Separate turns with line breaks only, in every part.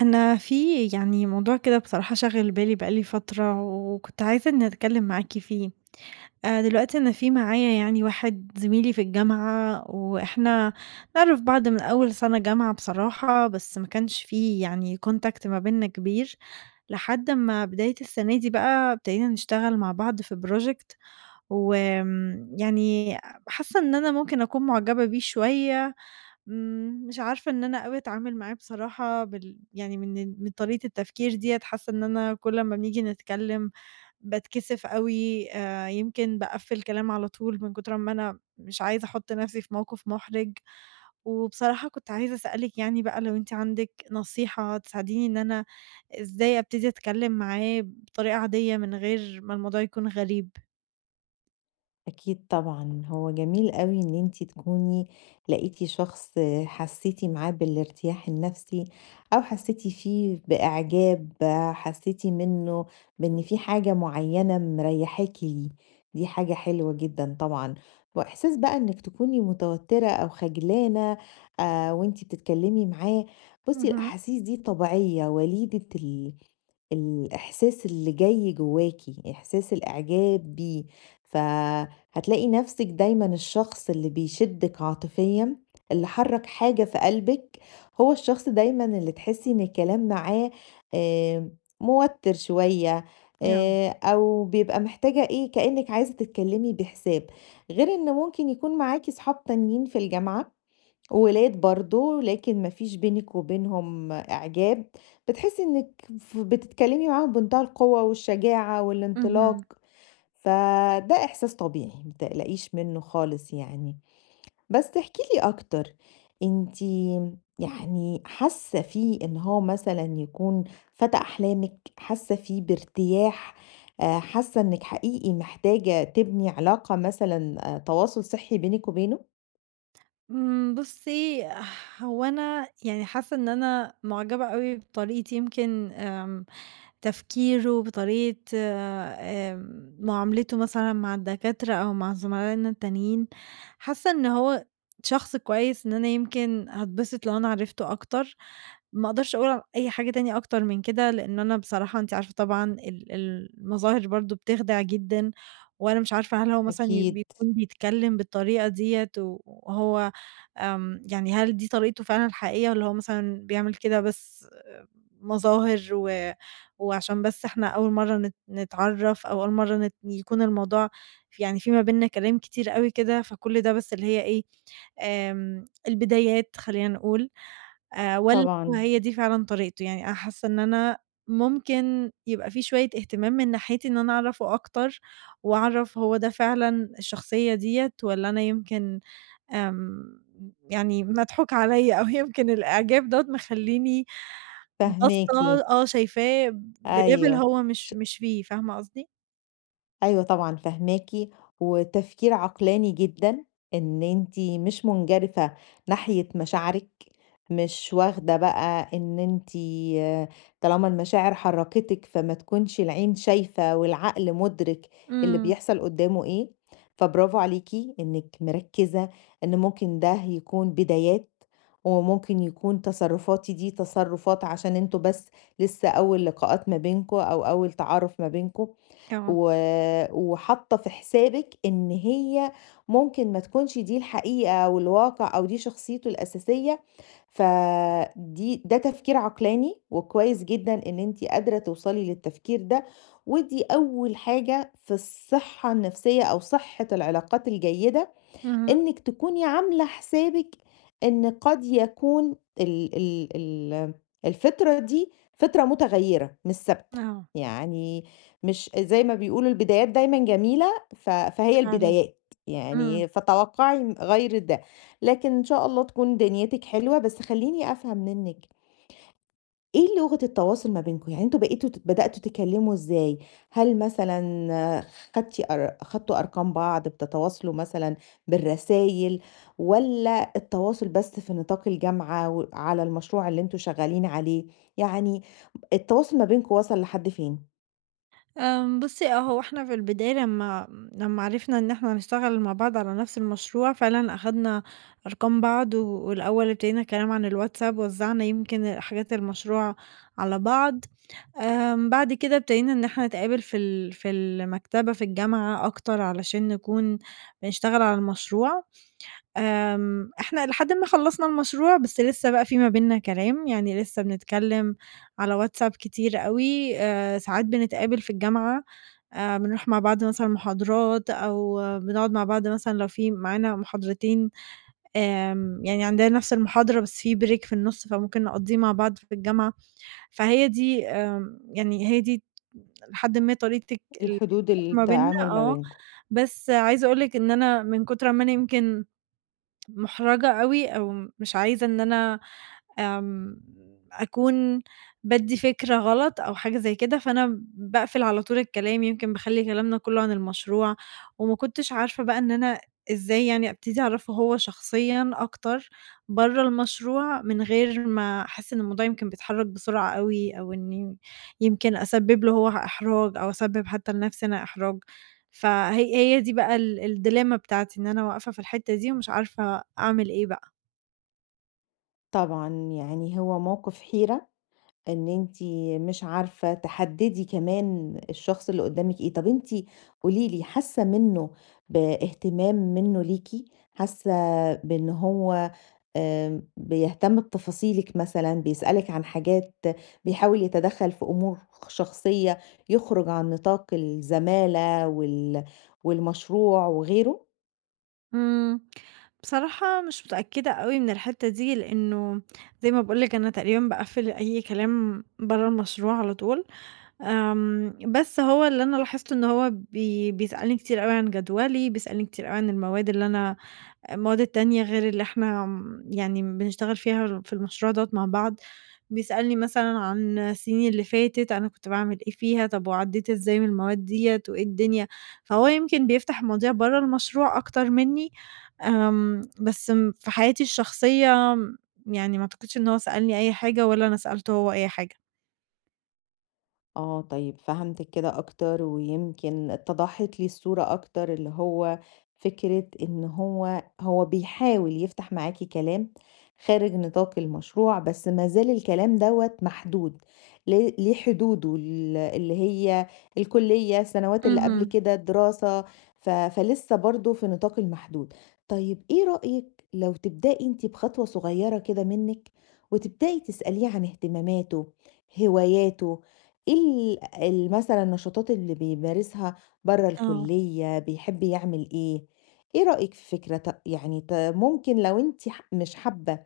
أنا في يعني موضوع كده بصراحة شاغل بالي بقى لي فترة وكنت عايزة إني أتكلّم معاكِ فيه. دلوقتي أنا في معايا يعني واحد زميلي في الجامعة وإحنا نعرف بعض من أول سَنة جامعة بصراحة، بس ما كانش في يعني contact ما بيننا كبير، لحد أمّا بداية السَنة دي بقى ابتدينا نشتغل مع بعض في project وآمم يعني حاسّة إن أنا ممكن أكون مُعجبة بيه شوية. مش عارفة إن أنا أوي أتعامل معاه بصراحة يعني من طريقة التفكير ديّة، حاسة إن أنا كل أمّا بنيجي نتكلم باتكسف أوي، يمكن باقفّل كلام على طول من كتر ما أنا مش عايزة أحُط نفسي في موقف محرج، وبصراحة كنت عايزة أسألِك يعني بقى لو أنتِ عندِك نصيحة تساعديني إن أنا إزاي أبتدي أتكلم معاه بطريقة عادية من غير ما الموضوع يكون غريب؟
أكيد طبعًا، هو جميل أوي إن أنتِ تكوني لقيتِ شخص حسيتِ معاه بالارتياح النفسي، أو حسيتِ فيه بإعجاب، حسيتِ منه بإن في حاجة معينة مريحاكِ ليه، دي حاجة حلوة جدًا طبعًا، وإحساس بقى إنِك تكوني متوترة أو خجلانة وأنتِ بتتكلمي معاه، بُصي
اهم،
الأحاسيس دي طبيعية وليدة الإحساس اللي جاي جواكِ، إحساس الإعجاب بيه، ف هتلاقي نفسِك دايمًا الشخص اللي بيشدِّك عاطفيًا، اللي حرّك حاجة في قلبِك، هو الشخص دايمًا اللي تحسّي إن الكلام معاه آآ موتّر شوية
آه،
أو بيبقى محتاجة إيه، كإنِّك عايزة تتكلّمي بحساب. غير إن ممكن يكون معاكِ صحاب تانيين في الجامعة، ولاد برضه، لكن ما فيش بينِك وبينهم إعجاب، بتحسّي إنِّك ف بتتكلّمي معاهم بمنتهى القوة والشجاعة
اهم.
والانطلاق. فده إحساس طبيعي، ما تقلقيش منّه خالص. يعني. بس احكي لي أكتر، أنتِ يعني حاسة فيه إن هو مثلًا يكون فتى أحلامِك، حاسة فيه بارتياح، حاسة إنِّك حقيقي محتاجة تبني علاقة مثلًا تواصل صحّي بينِك وبينه؟
إمم، بُصّي، هو أنا يعني حاسة إن أنا معجبة أوي بطريقة يمكن تفكيره، بطريقة معاملته مثلًا مع الدكاترة أو مع زملائنا التانيين، حاسة إن هو شخص كويس، إن أنا يمكن هاتبسط لو أنا عرفته أكتر، ما أقدرش أقول على أي حاجة تانية أكتر من كده، لإن أنا بصراحة أنتِ عارفة طبعًا المظاهر برضه بتخدع جدًا، وأنا مش عارفة هل هو مثلًا
أكيد،
بيكون بيتكلم بالطريقة ديّة وهو يعني هل دي طريقته فعلًا الحقيقية والّا هو مثلًا بيعمل كده بس آمم، مظاهر و وعشان بس إحنا أول مرّة نتعرّف أو أول مرّة يكون الموضوع يعني في ما بيننا كلام كتير أوي كده، فكل ده بس اللي هي إيه، البدايات خلّينا نقول، والّا
طبعًا.
هي دي فعلًا طريقته؟ يعني أنا حاسّة إن أنا ممكن يبقى في شوية اهتمام من ناحيتي إن أنا أعرفه أكتر وأعرف هو ده فعلًا الشخصية ديّة والّا أنا يمكن آمم، يعني مضحوك عليّا أو يمكن الإعجاب دوّة مخلّيني
فاهماكِ،
باصّة. آه، شايفاه بlevel
أيوه.
هو مش
ش
مش فيه، فاهمة قصدي؟
أيوه طبعًا فاهماكِ، وتفكير عقلاني جدًا، إن أنتِ مش مُنجرفة ناحية مشاعرِك، مش واخدة بقى إن أنتِ طالما المشاعر حرّكتِك فما تكونش العين شايفة والعقل مُدرك اللي
إمم،
بيحصل قدّامه إيه، فبرافو عليكِ إنِّك مركّزة إن ممكن ده يكون بدايات، وممكن يكون تصرُّفاتي دي تصرُّفات عشان أنتم بس لسه أول لقاءات ما بينكم أو أول تعارُف ما بينكم،
آه،
و وحاطة في حسابِك إن هي ممكن ما تكونش دي الحقيقة أو الواقع أو دي شخصيته الأساسية، فدي ده تفكير عقلاني وكويس جدًا إن أنتِ قادرة توصلي للتفكير ده، ودي أول حاجة في الصحة النفسية أو صحة العلاقات الجيدة
اهم،
إنِّك تكوني عاملة حسابِك إن قد يكون ال ال ال الفِطرة دي فِطرة متغيّرة مش ثابتة،
آه،
يعني مش زي ما بيقولوا البدايات دايمًا جميلة فهي
فعلًا،
البدايات،
إمم.
يعني فتوقّعي م غير ده، لكن إن شاء الله تكون دنيتِك حلوة، بس خلّيني أفهم منِّك إيه لغة التواصل ما بينكم؟ يعني أنتم بقيتوا بدأتوا تتكلموا إزاي؟ هل مثلًا خدتِ خدتوا أرقام بعض، بتتواصلوا مثلًا بالرسايل والّا التواصل بس في نطاق الجامعة و على المشروع اللي أنتم شغالين عليه؟ يعني التواصل ما بينكم وصل لحد فين؟
بُصّي آه، هو إحنا في البداية لمّا عرفنا إن إحنا هنشتغل مع بعض على نفس المشروع، فعلًا أخدنا أرقام بعض، والأول ابتدينا كلام عن الواتساب، وزّعنا يمكن حاجات المشروع على بعض. بعد كده ابتدينا إن إحنا نتقابل في في المكتبة في الجامعة أكتر علشان نكون بنشتغل على المشروع. إحنا إلى حدٍ ما خلّصنا المشروع، بس لسه بقى في ما بيننا كلام، يعني لسه بنتكلّم على واتساب كتير أوي، ساعات بنتقابل في الجامعة، بنروح مع بعض مثلًا محاضرات أو بنقعد مع بعض مثلًا لو في معانا محاضرتين، يعني عندنا نفس المحاضرة بس في break في النُص فممكن نقضّيه مع بعض في الجامعة، فهي دي يعني هي دي لحدٍ ما طريقة الك
الحدود
ما بيننا.
التعامل ما
آه،
بينكم؟
بس عايزة أقول لِك إن أنا من كتر ما أنا يمكن محرجة أوي أو مش عايزة إن أنا آمم، أكون بادّي فكرة غلط أو حاجة زي كده، فأنا باقفل على طول الكلام، يمكن باخلّي كلامنا كلّه عن المشروع، وما كنتش عارفة بقى إن أنا إزاي يعني أبتدي أعرفه هو شخصيًا أكتر برّه المشروع، من غير ما أحس إن الموضوع يمكن بيتحرك بسرعة أوي، أو إني يمكن أسبب له هو إحراج أو أسبب حتى لنفسي أنا إحراج. فهي دي بقى الديليما بتاعتي، إن أنا واقفة في الحتّة دي ومش عارفة أعمل إيه بقى.
طبعًا يعني هو موقف حيرة إن أنتِ مش عارفة تحددي كمان الشخص اللي قدامِك إيه، طب أنتِ قولي لي حاسة منه باهتمام منه ليكِ، حاسة بإن هو بيهتم بتفاصيلِك مثلًا، بيسألِك عن حاجات، بيحاول يتدخل في أمور شخصية، يخرج عن نطاق الزمالة والمشروع وغيره؟
إمم. بصراحة مش متأكدة أوي من الحتّة دي، لإنه زي ما باقول لِك أنا تقريبًا باقفّل أي كلام برّه المشروع على طول. بس هو اللي أنا لاحظته إن هو بيسألني كتير أوي عن جدولي، بيسألني كتير أوي عن المواد اللي أنا، المواد التانية غير اللي إحنا يعني بنشتغل فيها في المشروع دوّة مع بعض، بيسألني مثلًا عن السنين اللي فاتت أنا كنت باعمل إيه فيها، طب وعدّيت إزاي من المواد ديّة وإيه الدنيا، فهو يمكن بيفتح مواضيع برّه المشروع أكتر منّي. بس في حياتي الشخصية يعني ما أعتقدش إن هو سألني أي حاجة ولا أنا سألته هو أي حاجة.
آه، طيب فهمتِك كده أكتر، ويمكن اتضحت لي الصورة أكتر، اللي هو فكرة إن هو بيحاول يفتح معاكِ كلام خارج نطاق المشروع، بس ما زال الكلام دوّة محدود، ليه حدوده اللي هي الكلية، السنوات اللي قبل
اهم.
كده، الدراسة، فلسه برضه في نطاق المحدود. طيب إيه رأيِك لو تبدئي أنتِ بخطوة صغيرة كده منِّك، وتبدئي تسأليه عن اهتماماته، هواياته، إيه ال ال مثلًا النشاطات اللي بيمارسها برّه
آه.
الكُلّية، بيحب يعمل إيه؟ إيه رأيِك في فكرة يعني ممكن لو أنتِ مش حابة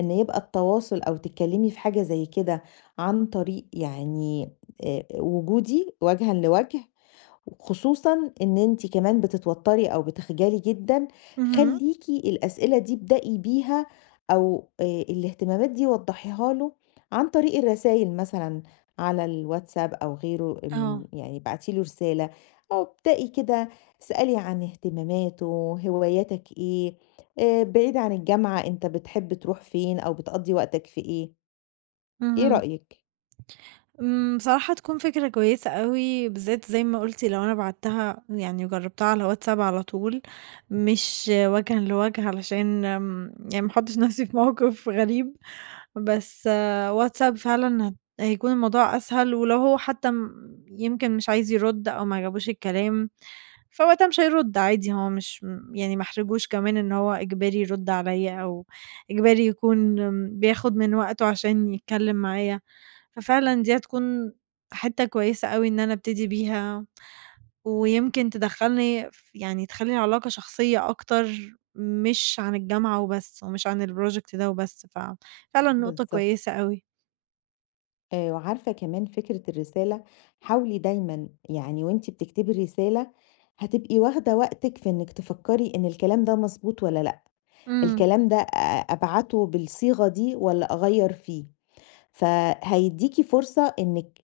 إن يبقى التواصل أو تتكلّمي في حاجة زي كده عن طريق يعني وجودي وجهًا لوجه خصوصًا إن أنتِ كمان بتتوتّري أو بتخجلي جدًا،
اهم.
خلّيكِ الأسئلة دي ابدئي بيها أو الاهتمامات دي وضّحيها له عن طريق الرسايل مثلًا على الواتساب أو غيره من
آه.
يعني ابعتي له رسالة أو ابدئي كده اسألي عن اهتماماته، هواياتك إيه، بعيد عن الجامعة أنت بتحب تروح فين أو بتقضّي وقتك في إيه، إيه
مهم.
رأيك؟
إمم، بصراحة تكون فكرة كويسة أوي، بالذات زي ما قُلتِ لو أنا بعتّها يعني وجرّبتها على واتساب على طول، مش وجهًا لوجه علشان يعني ما احطّش نفسي في موقف غريب. بس WhatsApp فعلًا هيكون الموضوع أسهل، ولو هو حتى يمكن مش عايز يرُد أو ما عجبوش الكلام، فوقتها مش هيرُد عادي، هو مش يعني ما احرجوش كمان إن هو إجباري يرُد عليّا أو إجباري يكون بياخد من وقته عشان يتكلم معايا، ففعلًا دي هتكون حِتّة كويسة أوي إن أنا أبتدي بيها. ويمكن تدخّلني يعني تخلّي العلاقة شخصية أكتر، مش عن الجامعة وبس، ومش عن الproject ده وبس، ففعلًا نقطة
بالضبط.
كويسة أوي.
وعارفة كمان فكرة الرسالة، حاولي دايمًا يعني وأنتِ بتكتبي الرسالة هتبقي واخدة وقتِك في إنِّك تفكّري إن الكلام ده مضبوط والّا لأ،
إمم،
الكلام ده أبعته بالصيغة دي والّا أغيّر فيه. فهيدّيكِ فرصة إنِّك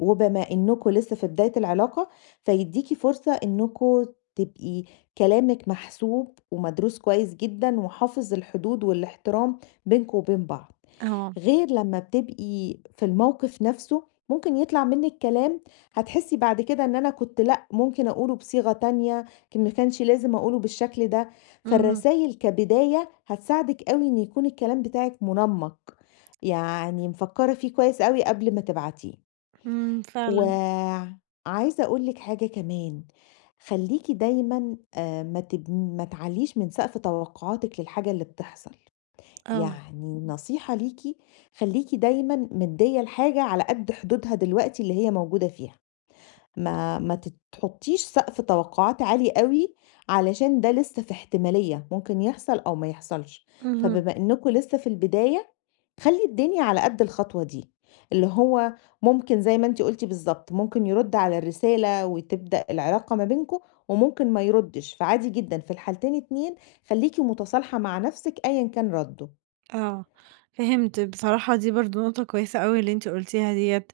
وبما إنكم لسه في بداية العلاقة، فيدّيكِ فرصة إنكم تبقي كلامِك محسوب ومدروس كويس جدًا وحافظ الحدود والاحترام بينكم وبين بعض.
آه،
غير لمّا بتبقي في الموقف نفسه، ممكن يطلع منِّك كلام هتحسّي بعد كده إن أنا كنت لأ، ممكن أقوله بصيغة تانية، كان ما كانش لازم أقوله بالشكل ده.
اهم،
فالرسايل كبداية هتساعدِك أوي إن يكون الكلام بتاعِك منمّق. يعني مفكّرة فيه كويس أوي قبل ما تبعتيه.
إمم، فعلًا،
إمم. وعايزة أقول لِك حاجة كمان، خلّيكِ دايمًا ما تعلّيش من سقف توقعاتِك للحاجة اللي بتحصل،
آه،
يعني نصيحة ليكِ خلّيكِ دايمًا مدّية الحاجة على قد حدودها دلوقتي اللي هي موجودة فيها. ما ما تت تحطّيش سقف توقعات عالي أوي، علشان ده لسه في احتمالية، ممكن يحصل أو ما يحصلش،
اهم.
فبما إنكم لسه في البداية، خلّي الدنيا على قد الخطوة دي، اللي هو ممكن زي ما أنتِ قُلتِ بالضبط، ممكن يرُد على الرسالة وتبدأ العلاقة ما بينكم، وممكن ما يردش، فعادي جدًا في الحالتين اتنين خلّيكِ متصالحة مع نفسِك أيًا كان رَدُّه.
آه، فهمت. بصراحة دي برضه نقطة كويسة أوي اللي أنتِ قُلتيها ديّة،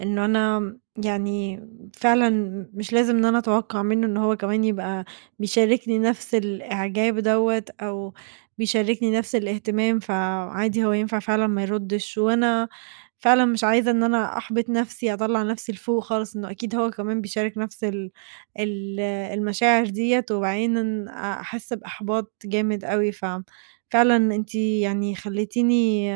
إنه أنا يعني فعلًا مش لازم إن أنا أتوقع منه إن هو كمان يبقى بيشاركني نفس الإعجاب دوّة أو بيشاركني نفس الاهتمام، فعادي هو ينفع فعلًا ما يردّش، وأنا فعلًا مش عايزة إن أنا أحبط نفسي، أطلّع نفسي لفوق خالص، إنه أكيد هو كمان بيشارك نفس ال المشاعر ديّة، وبعدين أحس بإحباط جامد أوي فعلًا أنتِ يعني خلّيتيني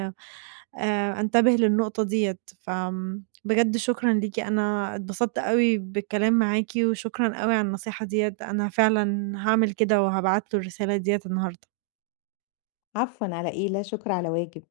أنتبه للنقطة ديّة. فآمم بجد شكرًا ليكِ، أنا اتبسطت أوي بالكلام معاكِ، وشكرًا أوي على النصيحة ديّة، أنا فعلًا هاعمل كده وهابعت له الرسالة ديّة النهارده.
عفوًا على إيه، لا شكر على واجب.